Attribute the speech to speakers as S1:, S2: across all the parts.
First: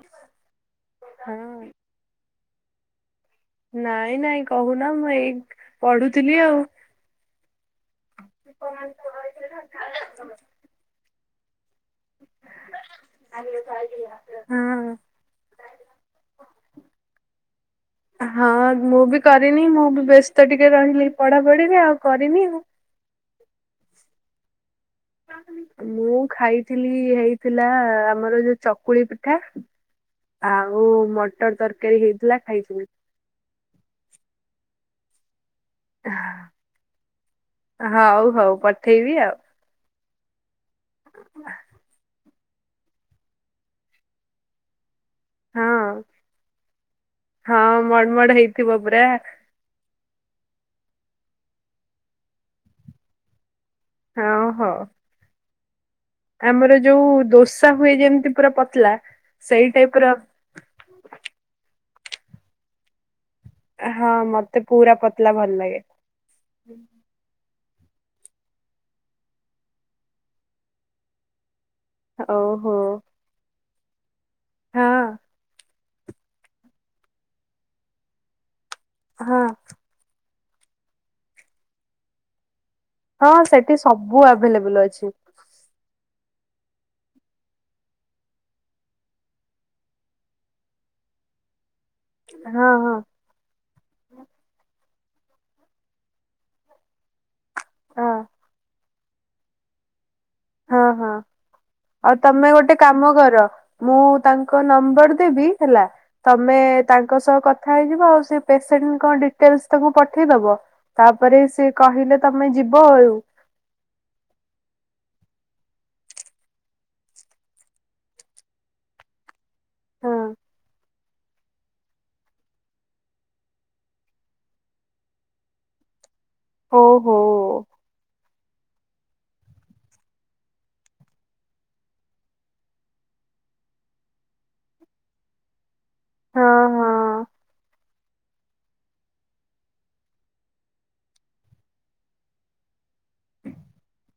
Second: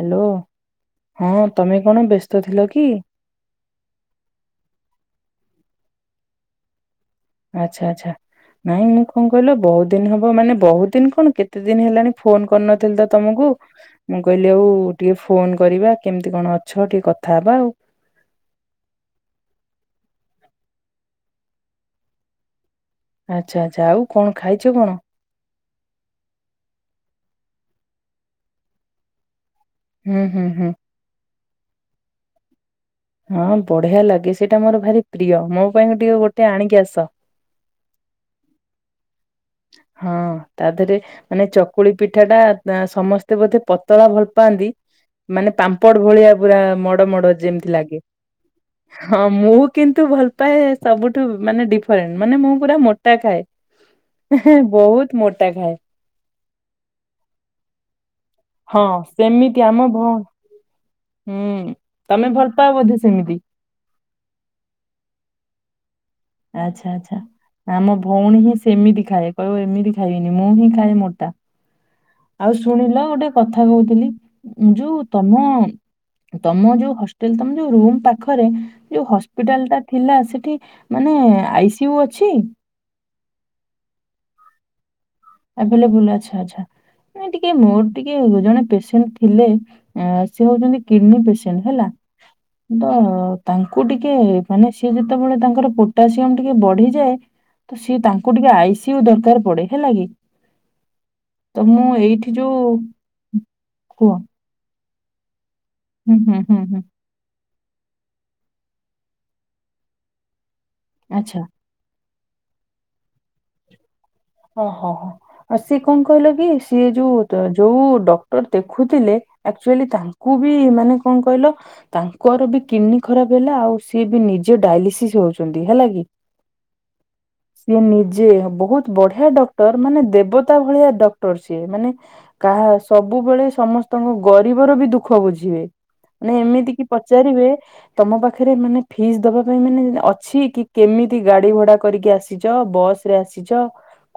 S1: Hello ହଁ ତମେ କଣ ବ୍ୟସ୍ତ ଥିଲ କି?
S2: ନାଇଁ ନାଇଁ କହୁନ ମୁଁ ଏଇ ପଢୁଥିଲି ଆଉ।
S1: ଆଛା ଆଛା ନାଇଁ ମୁଁ କଣ କହିଲ ବହୁତ ଦିନ ହବ ମାନେ ବହୁତ ଦିନ କଣ କେତେ ଦିନ ହେଲାଣି ଫୋନ କରିନଥିଲି ତ ତମକୁ ମୁଁ କହିଲି ଆଉ
S2: ହଁ
S1: ଟିକେ ଫୋନ କରିବା କେମିତି କଣ ଅଛ ଟିକେ କଥାହବା ଆଉ।
S2: ହଁ ମୁଁ ବି କରିନି ମୁଁ ବି ବ୍ୟସ୍ତ ଟିକେ ରହିଲି ପଢାପଢିରେ ଆଉ କରିନି ଆଉ।
S1: ଆଛା ଆଛା ଆଉ କଣ ଖାଇଚ କଣ?
S2: ମୁଁ ଖାଇଥିଲି ହେଇଥିଲା ଆମର ଯୋଉ ଚକୁଳି ପିଠା।
S1: ହୁଁ ହୁଁ ହୁଁ
S2: ଆଉ ମଟର ତରକାରୀ ହେଇଥିଲା ଖାଇଥିଲି।
S1: ହଁ ବଢିଆ ଲାଗେ ସେଇଟା ମୋର ଭାରି ପ୍ରିୟ ମୋ ପାଇଁ ଟିକେ ଗୋଟେ ଆଣିକି ଆସ।
S2: ଆ ହଉ ହଉ ପଠେଇବି ଆଉ।
S1: ହଁ ତା ଦେହେରେ ମାନେ ଚକୁଳି ପିଠା ଟା ସମସ୍ତେ ବୋଧେ ପତଳା ଭଲ ପାଆନ୍ତି ମାନେ ପାମ ପଟ
S2: ହଁ
S1: ଭଳିଆ ପୁରା ମଡ ମଡ ଯେମତି
S2: ହଁ
S1: ଲାଗେ
S2: ମଡ ମଡ ହେଇଥିବ ପୁରା
S1: ହଁ ମୁଁ କିନ୍ତୁ ଭଲ ପାଏ ସବୁଠୁ ମାନେ ଡିଫରେଣ୍ଟ ମାନେ ମୁଁ ପୁରା ମୋଟା ଖାଏ।
S2: ହଁ
S1: ଏହେ
S2: ହଉ
S1: ବହୁତ ମୋଟା ଖାଏ।
S2: ଆମର ଯୋଉ ଦୋସା ହୁଏ ଯେମତି ପୁରା
S1: ହଁ
S2: ପତଲା
S1: ସେମିତି
S2: ସେଇ
S1: ଆମ
S2: ଟାଇପ ର।
S1: ଭଉଣୀ ହୁଁ ତମେ ଭଲ ପାଅ ବୋଧେ ସେମିତି
S2: ହଁ ମତେ ପୁରା ପତଲା ଭଲ ଲାଗେ।
S1: ଆଛା ଆଛା ଆମ ଭଉଣୀ ହିଁ ସେମିତି ଖାଏ କହିବ ଏମିତି ଖାଇବନି ମୁଁ ହିଁ ଖାଏ ମୋଟା। ଆଉ
S2: ଓହୋ।
S1: ଶୁଣିଲ ଗୋଟେ କଥା କହୁଥିଲି ଯୋଉ
S2: ହଁ
S1: ତମ ତମ ଯୋଉ ହଷ୍ଟେଲ ତମ ଯୋଉ ରୁମ ପାଖରେ ଯୋଉ
S2: ହଁ
S1: ହସ୍ପିଟାଲ ଟା ଥିଲା ସେଠି ମାନେ ଆଇ ସି ୟୁ ଅଛି
S2: ହଁ ସେଠି ସବୁ ଆଭେଲେବୁଲ ଅଛି।
S1: ଆଭେଲେବୁଲ ଆଛା ଆଛା ଟିକେ ମୋର ଟିକେ ଜଣେ ପେସେଣ୍ଟ ଥିଲେ। ଆ ସିଏ ହଉଛନ୍ତି କିଡନୀ ପେସେଣ୍ଟ ହେଲା
S2: ହଁ
S1: କି ତ
S2: ହଁ।
S1: ତାଙ୍କୁ ଟିକେ ମାନେ ସିଏ ଯେତେବେଳେ ତାଙ୍କର ପୋଟାସିୟମ ଟିକେ ବଢିଯାଏ ତ ସିଏ
S2: ହଁ
S1: ତାଙ୍କୁ ଟିକେ ଆଇସିୟୁ ଦରକାର ପଡେ ହେଲା କି
S2: ହଁ ହଁ
S1: ତ ମୁଁ
S2: ଆଉ
S1: ଏଇଠି
S2: ତମେ
S1: ଯୋଉ
S2: ଗୋଟେ କାମ କର ମୁଁ
S1: କୁହ
S2: ତାଙ୍କୁ ତାଙ୍କ ନମ୍ବର ଦେବି ହେଲା
S1: ହୁଁ ହୁଁ
S2: ତମେ
S1: ହୁଁ ହୁଁ
S2: ତା ଙ୍କ ସହ କଥା ହେଇଯିବ ଆଉ ସେ ପେସେଣ୍ଟଙ୍କ ଡିଟେଲସ ତାଙ୍କୁ ପଠେଇଦବ
S1: ଆଚ୍ଛା।
S2: ତାପରେ ସେ କହିଲେ ତମେ ଯିବ ଆଉ।
S1: ଓହୋ ହୋ ଆଉ ସିଏ କଣ କହିଲ କି ସିଏ ଯୋଉ ଯୋଉ ଡକ୍ଟର ଦେଖୁଥିଲେ ଆକ୍ଚୁଅଲି
S2: ହଁ।
S1: ତାଙ୍କୁ ବି ମାନେ କଣ କହିଲ ତାଙ୍କର ବି କିଡନୀ ଖରାପ ହେଲା ଆଉ ସିଏ ବି ନିଜେ ଡାଇଲିସିସ୍ ହଉଛନ୍ତି ହେଲା କି?
S2: ଓ ହୋ।
S1: ସିଏ ନିଜେ ବହୁତ ବଢିଆ ଡକ୍ଟର ମାନେ ଦେବତା ଭଳିଆ ଡକ୍ଟର ସିଏ ମାନେ କାହା ସବୁବେଳେ ସମସ୍ତଙ୍କ ଗରିବର ବି ଦୁଃଖ ବୁଝିବେ। ମାନେ
S2: ହଁ
S1: ଏମିତି କି
S2: ହଁ
S1: ପଚାରିବେ ତମ ପାଖରେ ମାନେ ଫିସ୍ ଦବା ପାଇଁ ମାନେ ଅଛି କି କେମିତି ଗାଡି ଭଡା କରିକି ଆସିଛ ବସ୍ ରେ ଆସିଛ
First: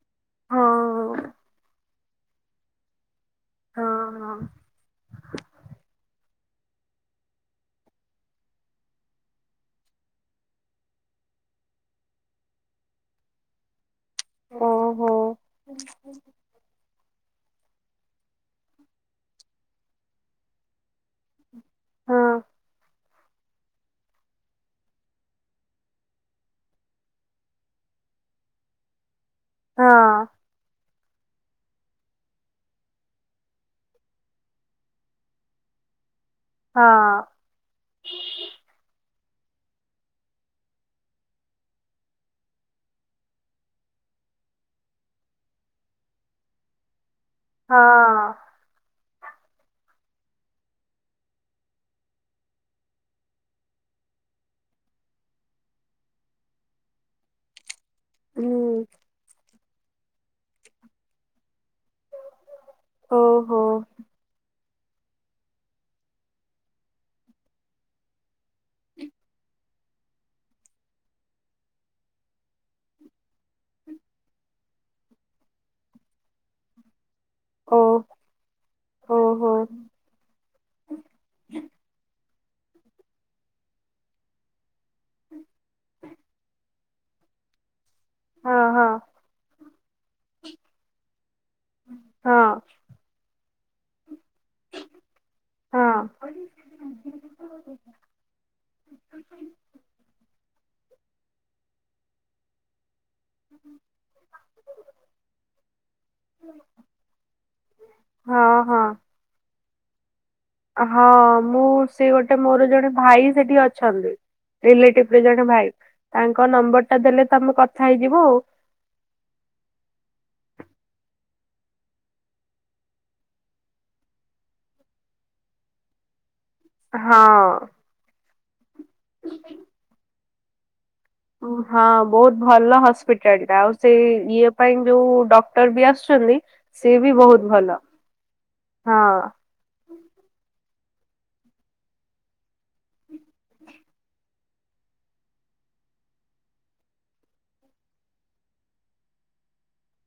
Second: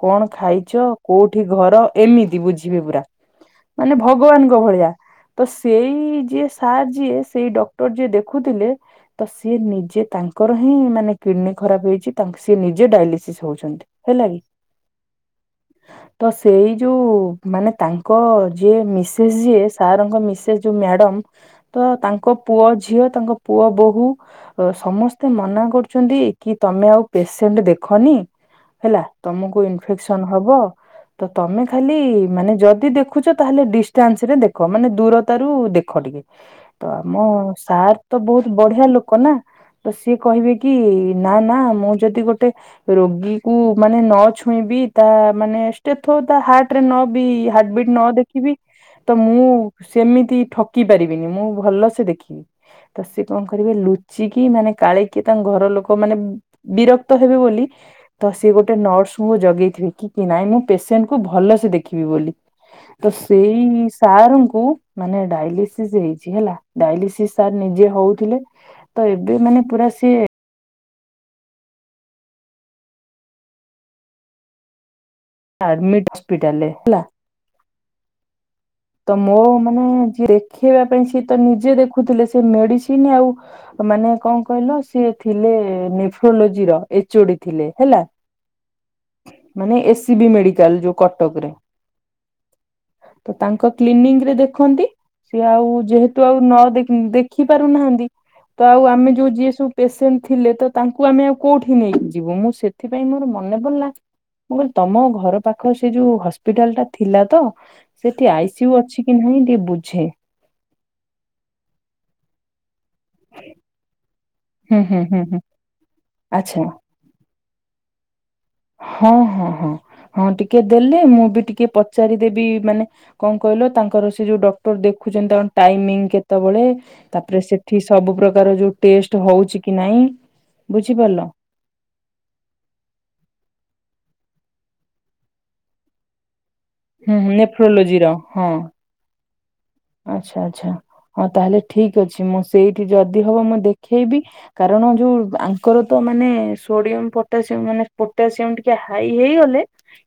S1: କଣ
S2: ହଁ
S1: ଖାଇଛ କୋଉଠି ଘର ଏମିତି ବୁଝିବେ ପୁରା?
S2: ହଁ
S1: ମାନେ ଭଗବାନଙ୍କ ଭଳିଆ ତ ସେଇ ଯିଏ ସାର୍ ଯିଏ ସେଇ ଡକ୍ଟର ଯିଏ ଦେଖୁଥିଲେ ତ ସିଏ ନିଜେ ତାଙ୍କର ହିଁ ମାନେ କିଡନୀ ଖରାପ ହେଇଛି ସିଏ ନିଜେ ଡାଇଲିସିସ୍ ହଉଛନ୍ତି। ହେଲା କି?
S2: ହଁ ଓହୋ।
S1: ତ ସେଇ ଯୋଉ ମାନେ ତାଙ୍କ ଯିଏ ମିସେସ୍ ଯିଏ ସାରଙ୍କ ମିସେସ୍ ଯୋଉ ମ୍ୟାଡମ। ତ
S2: ହଁ
S1: ତାଙ୍କ ପୁଅ ଝିଅ ତାଙ୍କ ପୁଅ ବୋହୂ ସମସ୍ତେ ମନା କରୁଛନ୍ତି କି ତମେ ଆଉ ପେସେଣ୍ଟ ଦେଖନି ହେଲା। ତମକୁ
S2: ହଁ
S1: ଇନଫେକ୍ସନ ହବ। ତ ତମେ ଖାଲି ମାନେ ଯଦି ଦେଖୁଛ ତାହେଲେ ଡିଷ୍ଟାନ୍ସ ରେ ଦେଖ ମାନେ ଦୂରତା ର ଦେଖ ଟିକେ ତ
S2: ହଁ।
S1: ଆମ ସାର୍ ତ ବହୁତ ବଢିଆ ଲୋକ ନା। ତ ସିଏ କହିବେ କି ନା ନା ମୁଁ ଯଦି ଗୋଟେ ରୋଗୀକୁ ମାନେ ମାନେ ନ ଛୁଇଁବି ତା ମାନେ ଷ୍ଟେଥୋ ତା ହାର୍ଟ ବିଟ ନ ବି ହାର୍ଟ ବିଟ୍ ନ ଦେଖିବି ତ ମୁଁ ସେମିତି ଠକି ପାରିବିନି ମୁଁ ଭଲ ସେ ଦେଖିବି। ତ ସେ କଣ କରିବେ ଲୁଚିକି ମାନେ କାଳିକି ତାଙ୍କ ଘର ଲୋକ ମାନେ ବିରକ୍ତ ହେବେ ବୋଲି ତ ସିଏ ଗୋ ମୁଁ ଜଗେଇଥିବେ କି ନାଇଁ ମୁଁ ପେସେଣ୍ଟକୁ ଭଲସ ସେ ଦେଖି ଦେଖିବି ବୋଲି ତ ସେଇ ସାରଙ୍କୁ ମାନେ ଡାଇଲିସିସ୍ ହେଇଛି ହେଲା ଡାଇଲିସିସ୍ ସାର ନିଜେ ହଉଥିଲେ। ତ ଏବେ ମାନେ ପୁରା ସିଏ ଆରମିଟ ହସ୍ପିଟାଲରେ ହେଲା ମୋ ମାନେ ଯିଏ ଖେଇବା ପାଇଁ ସିଏ ତ ନିଜେ ଦେଖୁଥିଲେ ସେ ମେଡିସିନ ଆଉ ମାନେ କଣ କହିଲ ସିଏ ଥିଲେ ନେଫ୍ରୋଲୋଜି ର ଏଚଓଡି ଥିଲେ ହେଲା।
S2: ହଁ ହଁ
S1: ମାନେ ଏସ୍ ସିବି ମେଡିକାଲ ଯୋଉ କଟକରେ।
S2: ହଁ
S1: ତ ତାଙ୍କ କ୍ଲିନିକ ରେ ଦେଖନ୍ତି। ସିଏ ଆଉ
S2: ହଁ
S1: ଯେହେତୁ ଆଉ ନ ଦେଖି ପାରୁନାହାନ୍ତି ତ ଆଉ ଆମେ ଯୋଉ ଯିଏ ସବୁ ପେସେଣ୍ଟ ଥିଲେ ତ ତାଙ୍କୁ ଆମେ ଆଉ କୋଉଠି ନେଇକି ଯିବୁ ମୁଁ ସେଥିପାଇଁ ମୋର ମନେ ପଡ଼ିଲା। ତମ ଘର ପାଖରେ ସେ ଯୋଉ ହସ୍ପିଟାଲ ଟା ଥିଲା ତ ସେଠି
S2: ହଁ
S1: ଆଇସିୟୁ ଅଛି।
S2: ହଁ
S1: ଏ ନାଇଁ ଟିକେ ବୁଝେ।
S2: ହଁ ମୁଁ ସିଏ ଗୋଟେ ମୋର ଜଣେ ଭାଇ ସେଠି ଅଛନ୍ତି।
S1: ହୁଁ ହୁଁ
S2: ରିଲେଟିଭରେ
S1: ହୁଁ ହୁଁ
S2: ଜଣେ ଭାଇ ତାଙ୍କ
S1: ଆଚ୍ଛା
S2: ନମ୍ବର ଟା ଦେଲେ ତମେ କଥା ହେଇଯିବ ଆଉ।
S1: ହଁ ହଁ ହଁ ହଁ ଟିକେ ଦେଲେ ମୁଁ ବି ଟିକେ ପଚାରିଦେବି ମାନେ କଣ କହିଲ ତାଙ୍କର ସେ ଯୋଉ ଡକ୍ଟର ଦେଖୁଛନ୍ତି ତାଙ୍କ ଟାଇମିଂ କେତେବେଳେ ତାପରେ
S2: ହଁ
S1: ସେଠି ସବୁ ପ୍ରକାର ଯୋଉ ଟେଷ୍ଟ ହଉଛି କି ନାଇଁ ବୁଝିପାରିଲ।
S2: ହଁ ବହୁତ ଭଲ ହସ୍ପିଟାଲ ଟା ଆଉ ସେ ଇଏ ପାଇଁ ଯୋଉ ଡକ୍ଟର ବି ଆସୁଛନ୍ତି ସିଏ ବି
S1: ହୁଁ
S2: ବହୁତ ଭଲ
S1: ନେଫ୍ରୋଲୋଜିର ହଁ।
S2: ହଁ।
S1: ଆଚ୍ଛା ଆଚ୍ଛା ହଁ ତାହେଲେ ଠିକ ଅଛି ମୁଁ ସେଇଠି ଯଦି ହବ ମୁଁ ଦେଖେଇବି କାରଣ ଯୋଉ ଆଙ୍କର ତ ମାନେ ସୋଡିୟମ ପଟାସିୟମ ମାନେ ପଟାସିୟମ ଟି କେ ହାଇ ହେଇଗଲେ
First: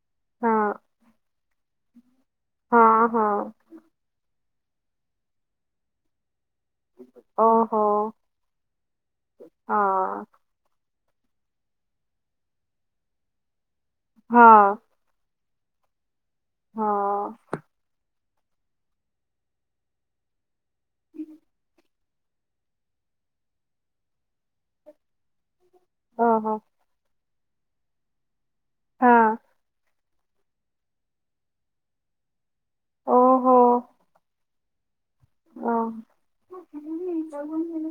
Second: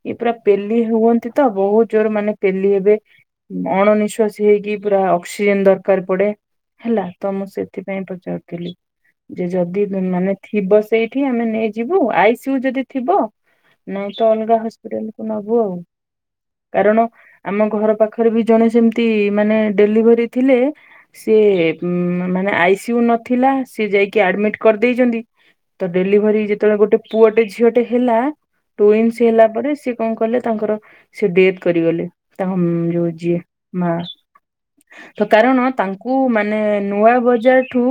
S1: ଏଇ ପୁରା
S2: ହଁ
S1: ପେଲି ହୁଅନ୍ତି ତ ବହୁତ ଜୋର ମାନେ ପେଲି ହେବେ
S2: ହଁ ହଁ
S1: ଅଣନିଶ୍ୱାସୀ ସେ ହେଇକି ପୁରା ଅକ୍ସିଯେନ୍ ଦରକାର ପଡେ ହେଲା। ତ ମୁଁ
S2: ଓହୋ
S1: ସେଥିପାଇଁ ପଚାରୁଥିଲି। ଯେ ଯଦି
S2: ହଁ
S1: ମାନେ ଥିବ ସେଇଠି ଆମେ ନେଇଯିବୁ। ଆଇସିୟୁ ଯଦି ଥିବ, ନା ତ ଅଲଗା
S2: ହଁ
S1: ହସ୍ପିଟାଲ ନବୁ ଆଉ। କାରଣ
S2: ହଁ
S1: ଆମ ଘର ପାଖରେ ବି ଜଣେ ସେମତି ତି, ମାନେ ଡେଲିଭରି ଥିଲେ ସି ମାନେ ଆଇସିୟୁ ନଥିଲା। ସିଏ ଯାଇକି ଆଡମିଟ୍ କରିଦେଇଛନ୍ତି। ତ ଡେଲିଭରି
S2: ଓହୋ
S1: ଯେତେବେଳେ ଗୋଟେ ପୁଅଟେ ଝିଅଟେ ହେଲା, ଟୁଇନ୍ସ
S2: ହଁ
S1: ହେଲା ପରେ ସେ କଣ କଲେ ତାଙ୍କର ସେ ଡେଥ କରିଗଲେ। ତାଙ୍କ ଯୋଉ ଯିଏ
S2: ଓହୋ
S1: ବା ତ କାରଣ
S2: ଓ
S1: ତାଙ୍କୁ, ମାନେ ନୂଆ ବଜାରଠୁ,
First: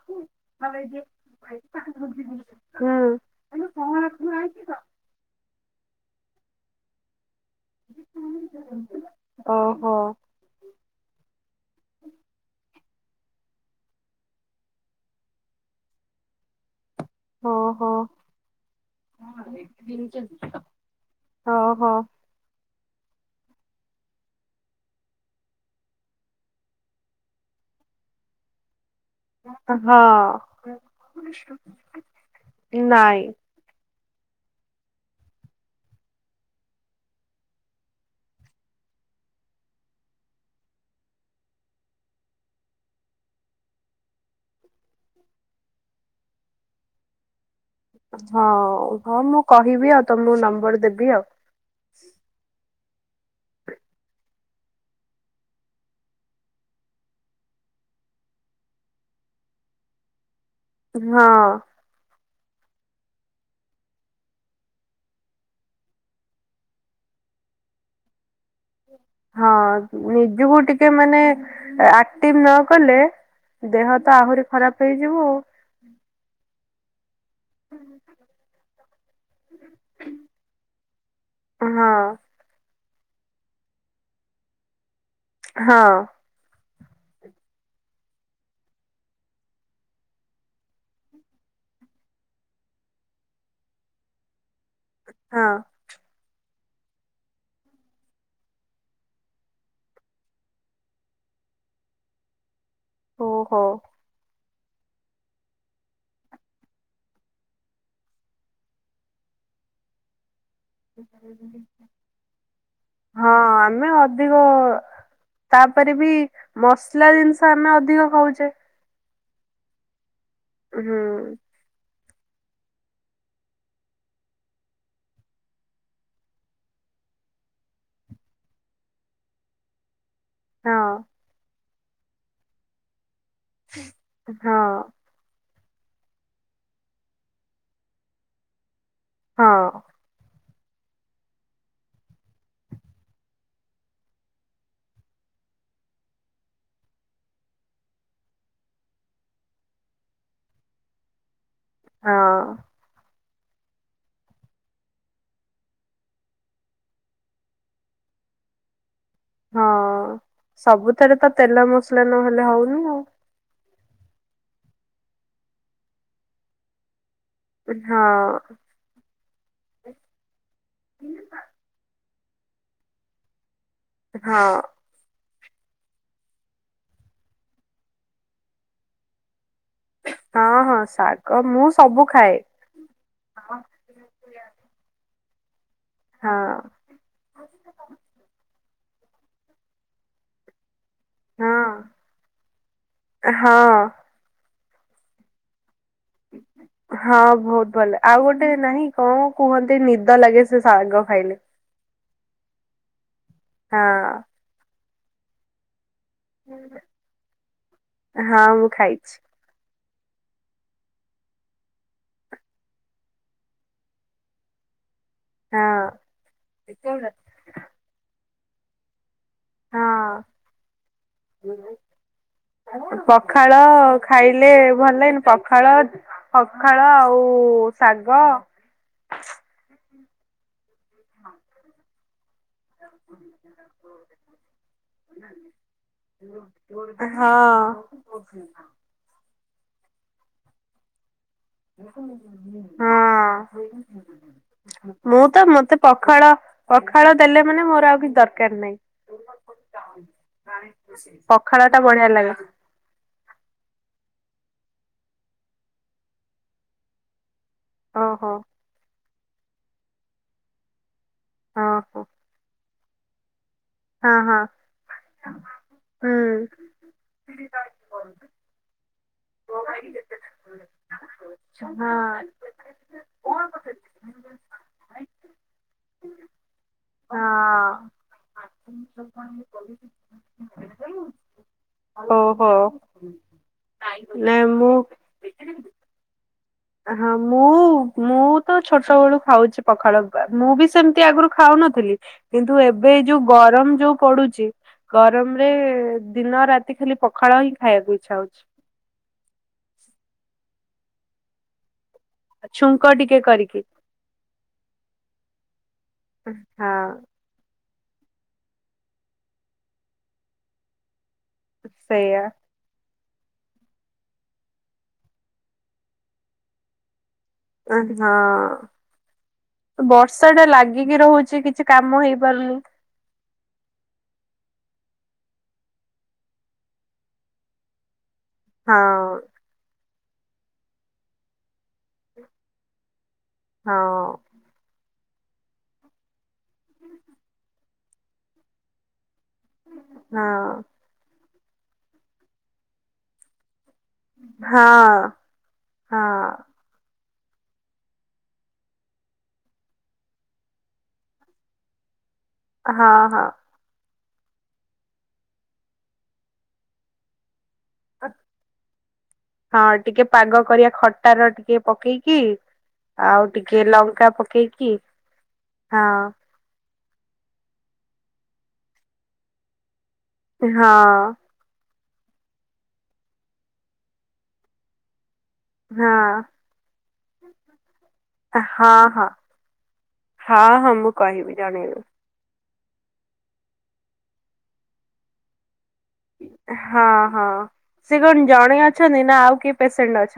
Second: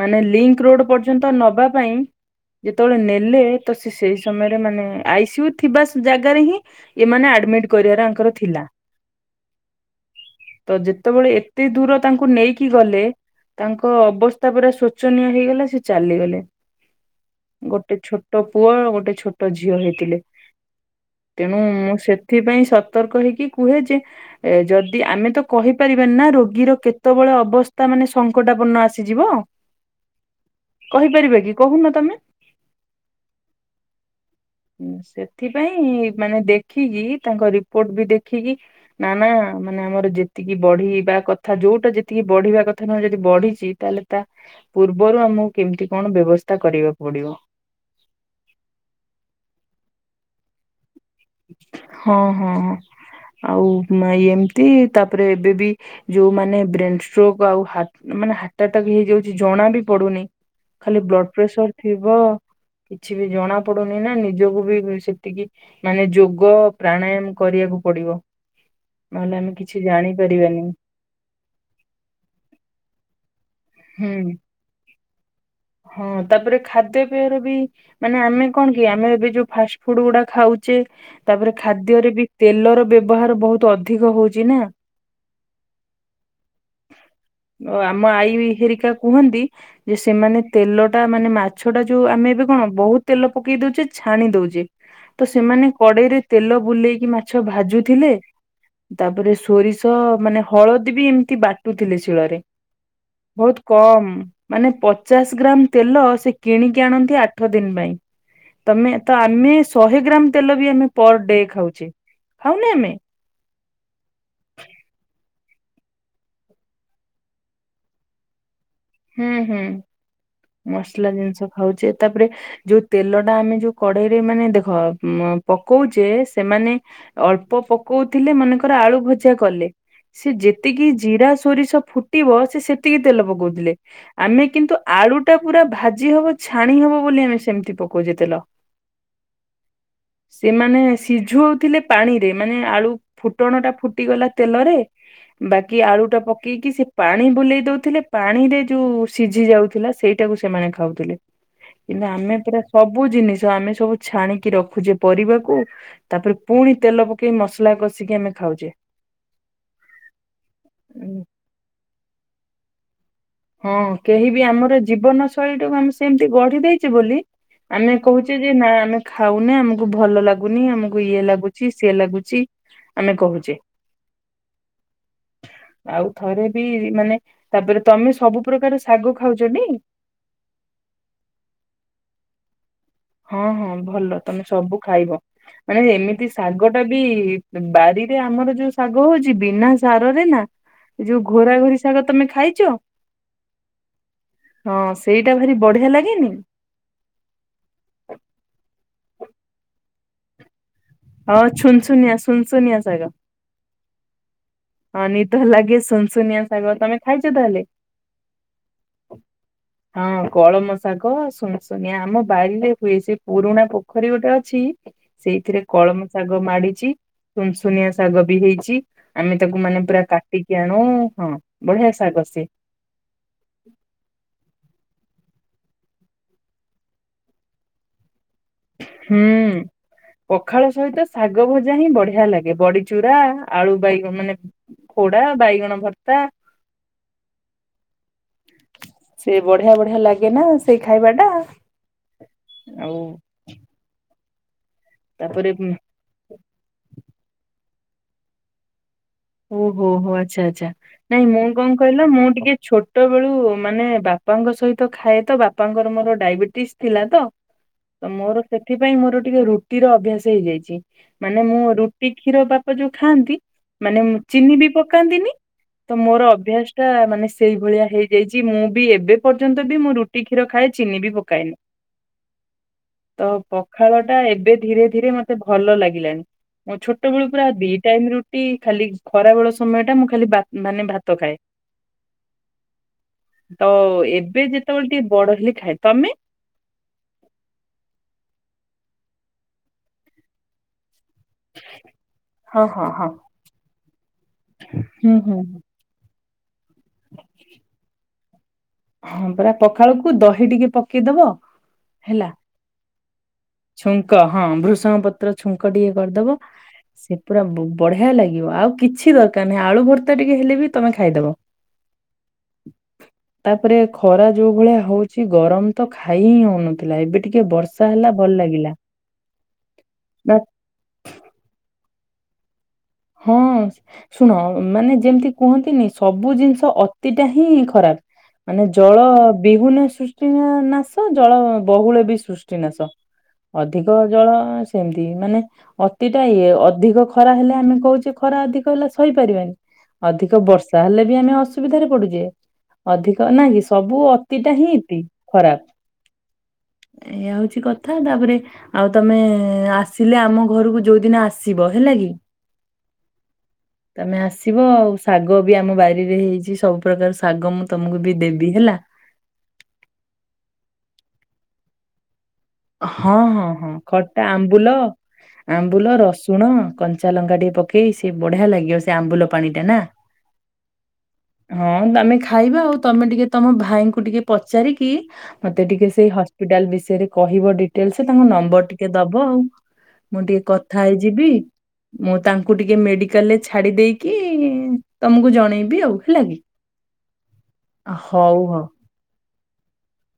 S1: ମାନେ ଲିଙ୍କ ରୋଡ ପର୍ଯ୍ୟ ନ୍ତ, ନବା ପାଇଁ ଯେତେବେଳେ,
S2: ହୁଁ
S1: ନେଲେ ସେଇ ସମୟରେ, ମାନେ ଆଇ ସି ଇଉ ଥିବା ସେ ଜାଗାରେ ହିଁ, ଏମାନେ ଆଡମିଟ କରିବାର ଆଙ୍କର ଥିଲା।
S2: ଓହୋ।
S1: ତ ଯେତେବେଳେ ଏତେ ଦୂର ତାଙ୍କୁ ନେଇକି ଗଲେ ତାଙ୍କ ଅବସ୍ଥା ପୁରା ଶୋଚନୀୟ ହେଇଗଲା, ସେ ଚାଲିଗଲେ।
S2: ଓହୋ
S1: ଗୋଟେ ଛୋଟ ପୁଅ ଆଉ ଗୋଟେ ଛୋଟ ଝିଅ ହେଇଥିଲେ। ତେଣୁ
S2: ଓହୋ
S1: ମୁଁ ସେ ଏଥିପାଇ ସତର୍କ ହେଇକି କୁହେ ଯେ ଏ ଯଦି ଆମେ ତ କହିପାରିବାନି ନା, ରୋଗୀର କେତେବେଳେ ଅବସ୍ଥା ମାନେ ସଙ୍କଟାପନ୍ନ ଆସି ଜୀବ।
S2: ହଁ
S1: କହିପାରିବାକି କହୁନ ତମେ?
S2: ନାଇଁ
S1: ହୁଁ, ସେଥିପାଇଁ ମାନେ ଦେଖିକି, ତାଙ୍କ ରିପୋର୍ଟ ବି ଦେଖିକି ନା ନା ମାନେ ଆମର ଯେତିକି ବଢିବା କଥା ଯୋଉଟା ଯେତିକି ବଢିବା କଥା ନୁହେଁ ଯଦି ବଢିଛି ତାହେଲେ ତା ପୂର୍ବରୁ ଆମକୁ କେମିତି କଣ ବ୍ୟବସ୍ଥା କରିବାକୁ ପଡିବ।
S2: ହଁ ହଁ। ମୁଁ କହିବି ଆଉ ତମକୁ ନମ୍ବର ଦେବି ଆଉ।
S1: ହଁ ହଁ, ହଁ। ଆଉ ଏମିତି, ତାପରେ ଏବେ ବି ଯୋଉ ମାନେ ବ୍ରେନ ଷ୍ଟ୍ରକ୍ ଆଉ ହା ମାନେ ହାଟଆଟାକ ହେଇଯାଉଛି ଜଣା ବି ପଡୁନି। ଖାଲି ବ୍ଲଡ଼
S2: ହଁ
S1: ପ୍ରେସର ଥିବ। କିଛି ବି ଜଣା ପଡୁନି ନା ନିଜକୁ ବି ସେତିକି ମାନେ ଯୋଗ ପ୍ରାଣାୟାମ କରିବାକୁ ପଡିବ। ନହେଲେ
S2: ହଁ
S1: ଆମେ କିଛି
S2: ନିଜକୁ
S1: ଜାଣିପାରିବାନି।
S2: ଟିକେ ମାନେ ଆକ୍ଟିଭ ନ କଲେ, ଦେହ ତ
S1: ହୁଁ
S2: ଆହୁରି ଖରାପ ହେଇଯିବ ଆଉ।
S1: ହଁ, ତାପରେ ଖାଦ୍ୟ ପେୟର ବି ମାନେ ଆମେ କଣ କି, ଆମେ ଏବେ ଯୋଉ ଫାଷ୍ଟ ଫୁଡ ଗୁଡା ଖାଉଛେ? ତାପରେ
S2: ହଁ
S1: ଖାଦ୍ୟରେ ବି ତେଲର ବ୍ୟ ବାହାର ବହୁତ ଅଧିକ ହଉଛି ନା?
S2: ହଁ।
S1: ଓ ଆମ ଆଈ ହେରିକା କୁହନ୍ତି, ଯେ ସେମାନେ ତେଲ ଟା ମାନେ ମାଛ ଟା ଯୋଉ ଆମେ ଏବେ କଣ ବହୁତ ତେଲ ପକେଇ ଦଉେ ଛାଣି ଦଉେଛେ ତ
S2: ହଁ
S1: ସେମାନେ କଡ଼େଇରେ ତେଲ ବୁଲେଇକି ମାଛ ଭାଜୁଥିଲେ ତାପରେ ସୋରିଷ, ମାନେ ହଳଦୀ ବି ଏମିତି ବାଟୁଥିଲେ ଶିଳରେ।
S2: ଓହୋ
S1: ବହୁତୁ କମ୍, ମାନେ ପ ପଚାଶ ଗ୍ରାମ୍ ତେଲ ସେ କିଣିକି ଆଣନ୍ତି ଆଠ ଦିନ ପାଇଁ। ତମେ ତ ଆମେ ଶହେ ଗ୍ରାମ ତେଲ ବି ଆମେ ପର ଡେ ଖାଉଛେ। ଖାଉନି ଆମେ?
S2: ହଁ ଆମେ ଅଧିକ ତାପରେ ବି ମସଲା ଜିନିଷ ଆମେ ଅଧିକ ଖାଉଛେ?
S1: ହୁଁ ହୁଁ।
S2: ହୁଁ
S1: ମସଲା ଜିନିଷ ଖାଉଛେ, ତାପରେ ଯୋଉ ତେଲ ଟା ଆମେ ଯୋଉ କଡେଇରେ, ମାନେ ଦେଖ ପକଉଛେ ସେମାନେ ଅଳ୍ପ ପକଉଥିଲେ ମନେକର ଆଳୁ ଭଜା କଲେ ସେ
S2: ହଁ
S1: ଯେତିକି ଜିରା ସୋରିଷ ଫୁଟିବ, ସେ ସେତିକି ତେଲ ପକଉ ଥିଲେ ଆମେ
S2: ହଁ
S1: କିନ୍ତୁ ଆଳୁ ଟା ପୁରା ଭାଜି ହବ ଛାଣି ହବ ବୋଲି ଆମେ ସେମିତି ପକଉଛେ ତେଲ।
S2: ହଁ।
S1: ସେମାନେ ସିଝୁ ହଉଥିଲେ ପାଣିରେ ମାନେ ଆଳୁ। ଫୁଟଣ ଟା ଫୁଟିଗଲା ତେଲରେ। ବାକି ଆଳୁ ଟା ପକେଇକି ସେ ପାଣି ବୁଲେଇ ଦଉଥିଲେ ପାଣିରେ ଯୋଉ ସିଝି ଯାଉଥିଲା ସେଇଟାକୁ ସେମାନେ ଖାଉଥିଲେ କିନ୍ତୁ ଆମେ
S2: ହଁ
S1: ପୁରା ସବୁ ଜିନିଷ ଆମେ ସବୁ ଛାଣିକି ରଖୁଛେ ପରିବାକୁ। ତାପରେ ପୁଣି ତେଲ ପକେଇ ମସଲା କଷିକି ଆମେ ଖାଉଛେ।
S2: ହଁ ସବୁଥରେ ତ ତେଲ ମସଲା ନହେଲେ ହଉନି ଆଉ।
S1: ହଁ କେହି ବି ଆମର ଜୀବନ ଶୈଳୀ ଟାକୁ ଆମେ ସେମତି ଗଢି ଦେଇଛେ ବୋଲି। ଆମେ
S2: ହଁ
S1: କହୁଛେ ଯେ ନା ଆମେ ଖାଉନେ ଆମକୁ ଭଲ ଲାଗୁନି ଆମକୁ ଇଏ ଲାଗୁ ଚି ସି ଲାଗୁଛି ଆମେ କହୁଛେ।
S2: ହଁ।
S1: ଆଉ ଥରେ ବି ମାନେ ତାପରେ ତମେ ସବୁ ପ୍ରକାର ଶାଗ ଖାଉଛ ଟି?
S2: ହଁ ହଁ ଶାଗ ମୁଁ ସବୁ ଖାଏ।
S1: ହଁ ହଁ ଭଲ ତମେ ସବୁ ଖାଇବ। ମାନେ ଏମିତି
S2: ହଁ
S1: ଶାଗଟା ବି ବାରିରେ ଆମର ଯୋଉ ଶାଗ ହଉଛି ବିନା ସାରରେ ନା। ଏ ଯୋଉ
S2: ହଁ
S1: ଘୋରାଘୋରି ଶାଗ ତମେ ଖାଇଛ?
S2: ହଁ
S1: ହଁ ସେଇଟା ଭାରି ବଢିଆ ଲାଗେନି।
S2: ହଁ ବହୁତ ଭଲ ଆଉ ଗୋଟେ ନାହିଁ କଣ କୁହନ୍ତି ନିଦ ଲାଗେ ସେ ଶାଗ। ଖାଇଲେ।
S1: ହଁ ଛୁନଛୁନିଆ ଶୁନସୁନିଆ ଶାଗ।
S2: ହଁ।
S1: ହଁ ନିଦ ଲାଗେ ସୁନସୁନିଆ ଶାଗ ତମେ ଖାଇଛ ତାହଲେ।
S2: ହଁ ମୁଁ ଖାଇଛି
S1: ହଁ ହଁ କଳମ ଶାଗ ସୁନୁଶୁନିଆ ଆମ ବାରୀରେ ହୁଏ। ସେ ପୁରୁଣା ପୋଖରୀ ଗୋଟେ ଅଛି। ସେଇଥିରେ
S2: ହଁ
S1: କଳମ ଶାଗ ମାଡିଛି ସୁନସୁନିଆ ଶାଗ ବି ହେଇଛି। ଆମେ ତାକୁ ମାନେ ପୁରା
S2: ହଁ।
S1: କାଟିକି ଆଣୁ ହଁ ବଢିଆ ଶାଗ ସେ।
S2: ପଖାଳ ଖାଇଲେ ଭଲ ଲାଗେନି ପଖାଳ। ପଖାଳ ଆଉ ଶାଗ।
S1: ହୁଁ ପଖାଳ ସହିତ ଶାଗ ଭଜା ହିଁ ବଢିଆ ଲାଗେ। ଏ ବଡିଚୁରା ଆଳୁ ବାଇଗଣ ମାନେ ପୋଡା ବାଇଗଣ ଭର୍ତ୍ତା।
S2: ହଁ।
S1: ସେ ବଢିଆ ବଢିଆ ଲାଗେ ନା ସେଇ ଖାଇବା ଟା ଆଉ
S2: ଆ ହୁଁ। ମୁଁ ତ
S1: ତାପରେ
S2: ମତେ ପଖାଳ ପଖାଳ ଦେଲେ ମାନେ ମୋର ଆଉ କିଛି ଦରକାର ନାହିଁ।
S1: ଓହୋ ହୋ ଆଚ୍ଛା ଆଚ୍ଛା ନାଇଁ ମୁଁ
S2: ପଖାଳ
S1: କଣ
S2: ଟା
S1: କହିଲ
S2: ବଢିଆ
S1: ମୁଁ
S2: ଲାଗେ
S1: ଟିକେ ଛୋ ଛୋଟବେଳୁ ମାନେ ବାପାଙ୍କ ସହିତ ଖାଏ ତ ବାପାଙ୍କର ମୋର ଡାଇବେଟିସ୍ ଥିଲା ତ ତ
S2: ଓହୋ
S1: ମୋର ସେଥିପାଇଁ ମୋର ଟିକେ ରୁଟି ର ଅଭ୍ୟାସ ହେଇଯାଇଛି। ମାନେ ମୁଁ
S2: ଓହୋ
S1: ରୁଟି କ୍ଷୀର ବାପ ଯୋଉ ଖାଆନ୍ତି ମାନେ
S2: ହଁ ହଁ
S1: ଚିନି ବି ପକାନ୍ତିନି ତ
S2: ହୁଁ
S1: ମୋର ଅଭ୍ୟାସ ଟା ମାନେ ସେଇଭଳିଆ ହେଇ ଦେଇଚି ମୁଁ ବି ଏବେ ପର୍ଯ୍ୟନ୍ତ ବି ମୁଁ ରୁଟି କ୍ଷୀର ଖାଏ ଚିନି ବି ପକାଏନି।
S2: ହଁ।
S1: ତ ପଖାଳ ଟା ଏବେ ଧୀରେ ଧୀରେ ମତେ ଭଲ ଲାଗିଲାଣି। ମୋ ଛୋଟବେଳୁ ପୁରା ଦି
S2: ହଁ
S1: ଟାଇମ୍ ରୁଟି। ଖାଲି ଖରାବେଳ ସମୟ ଟା ମୁଁ ଖାଲି ମାନେ ଭାତ ଖାଏ।
S2: ଓହୋ
S1: ତ ଏବେ
S2: ନାଇଁ ମୁଁ
S1: ଯେତେବେଳେ ଟିକେ ବଡ଼ ହେଲେ ଖାଏ ତ ଆମେ
S2: ହଁ ମୁଁ ମୁଁ ତ ଛୋଟ ବେଳୁ ଖାଉଛି ପଖାଳ ବା ମୁଁ ବି ସେମିତି ଆଗରୁ ଖାଉନଥିଲି କିନ୍ତୁ
S1: ହଁ ହଁ
S2: ଏବେ
S1: ହଁ
S2: ଯୋଉ ଗରମ ଯୋଉ ପଡୁଛି
S1: ହୁଁ ହୁଁ
S2: ଗରମରେ ଦିନ ରାତି ଖାଲି ପଖାଳ ହିଁ ଖାଇବାକୁ ଇଚ୍ଛା ହୋଉଚି।
S1: ହଁ ପରା ପଖାଳକୁ ଦହି ଟିକେ ପକେଇ ଦବ ହେଲା।
S2: ଛୁଙ୍କ ଟିକେ କରିକି
S1: ଛୁଙ୍କ ହଁ ଭୃଷଙ୍ଗ ପତ୍ର ଛୁଙ୍କ ଟିକେ କରିଦବ
S2: ହଁ
S1: ସେ ପୁରା ବୁ ବଢ଼ିଆ ଲାଗିବ ଆଉ କିଛି ଦରକାର ନାହିଁ ଆଳୁ ଭର୍ତ୍ତା ଟିକେ ହେଲେ ବି ତମେ ଖାଇଦବ।
S2: ସେଇଆ।
S1: ତାପରେ ଖରା ଯୋଉ ଭଳିଆ ହଉଚି ଗରମ ତ ଖାଇ ହିଁ ହଉନଥୁଲା ଏବେ ଟିକେ ବର୍ଷା ହେଲା ଭଲ ଲାଗିଲା
S2: ହଁ
S1: ବା
S2: ବର୍ଷାଟା ଲାଗିକି ରହୁଚି କିଛି କାମ ହେଇପାରୁନି।
S1: ହଁ। ଶୁଣ ମାନେ ଯେମତି କୁହନ୍ତିନି ସବୁ ଜିନଷ ଅତିଟା ହିଁ ଖରାପ୍। ମାନେ ଜଳ
S2: ହଁ
S1: ବିହୁନେ ସୃଷ୍ଟି ନା ନାଶ ଜଳ ବୋହୁଳ ବି ସୃଷ୍ଟି ନାଶ। ଅଧିକ
S2: ହଁ
S1: ଜଳ ସେମତି ମାନେ ଅତିଟା ଇଏ ଅଧିକ ଖରା ହେଲେ ଆମେ କୋହୁଚି ଖରା ଅଧିକ ହେଲା ସହି ପାରିବାନି
S2: ହଁ
S1: ଅଧିକ ବର୍ଷ ତାହେଲେ ବି ଆମେ ଅସୁବିଧାରେ ପଡ଼ୁଚେ ଅଧିକ ନାଗିସ୍ ସବୁ ଅତିଟା
S2: ହଁ
S1: ହିଁ ଇତି ଖରାପ
S2: ହଁ
S1: ଏଇଆ ହଉଛି କଥା ତାପରେ ଆଉ ତମେ ଆସିଲେ ଆମ ଘରୁକୁ ଯୋଉ ଦିନ ଆସିବ। ହେଲା କି?
S2: ହଁ ହଁ।
S1: ତମେ ଆସିବ ଆଉ ଶାଗ ବି ଆମ ବାରିରେ ହେଇଚି ସବୁ ପ୍ରକାର ଶାଗ ମୁଁ ତମୁକୁ ବି ଦେବି ହେଲା।
S2: ହଁ ଟିକେ ପାଗ କରିଆ ଖଟାର ଟିକେ ପକେଇକି।
S1: ହଁ
S2: ଆଉ
S1: ହଁ
S2: ଟିକେ
S1: ହଁ
S2: ଲଙ୍କା
S1: ଖଟା
S2: ପକେଇକି
S1: ଆମ୍ବୁଲ ଆମ୍ବୁଲ
S2: ହଁ
S1: ରସ୍ ତୁଣ କଞ୍ଚା ଲଙ୍କା ଟିକେ ପକେଇ ସିଏ ବଢ଼ିଆ ଲାଗିବ ସେ ଆମ୍ବୁଲ ପାଣିଟା, ନାଁ?
S2: ଏ ହଁ।
S1: ହଁ ତମେ ଖାଇବା ଆଉ ତମେ ଟିକେ ତମ ଭାଇଙ୍କୁ ଟିକେ ପଚାରିକି ମତେ ଟିକେ
S2: ହଁ
S1: ସେଇ ହସ୍ପିଟାଲ୍ ବିଷୟରେ କହିବ ଡେ ଟେଲସ୍ ତାଙ୍କ ନମ୍ବର୍
S2: ହଁ
S1: ଟିକେ
S2: ହଁ
S1: ଦବ ଆଉ ମୁଁ ଟିକେ
S2: ହଁ ହଁ
S1: କଥା
S2: ମୁଁ
S1: ହେଇଯିବି।
S2: କହିବି ଜଣେଇବି
S1: ମୁଁ ତାଙ୍କୁ ଟିକେ ମେଡ଼ିକାଲ୍ ରେ ଛାଡ଼ି ଦେଇକି ତମୁକୁ ଜଣେଇବି ଆଉ। ହେଲା କି।
S2: ହଁ ହଁ ସେ କଣ
S1: ହଉ ହଉ
S2: ଜଣେ ଅଛନ୍ତି ନାଁ ଆଉ କିଏ ପେସେଣ୍ଟ୍ ଅଛ?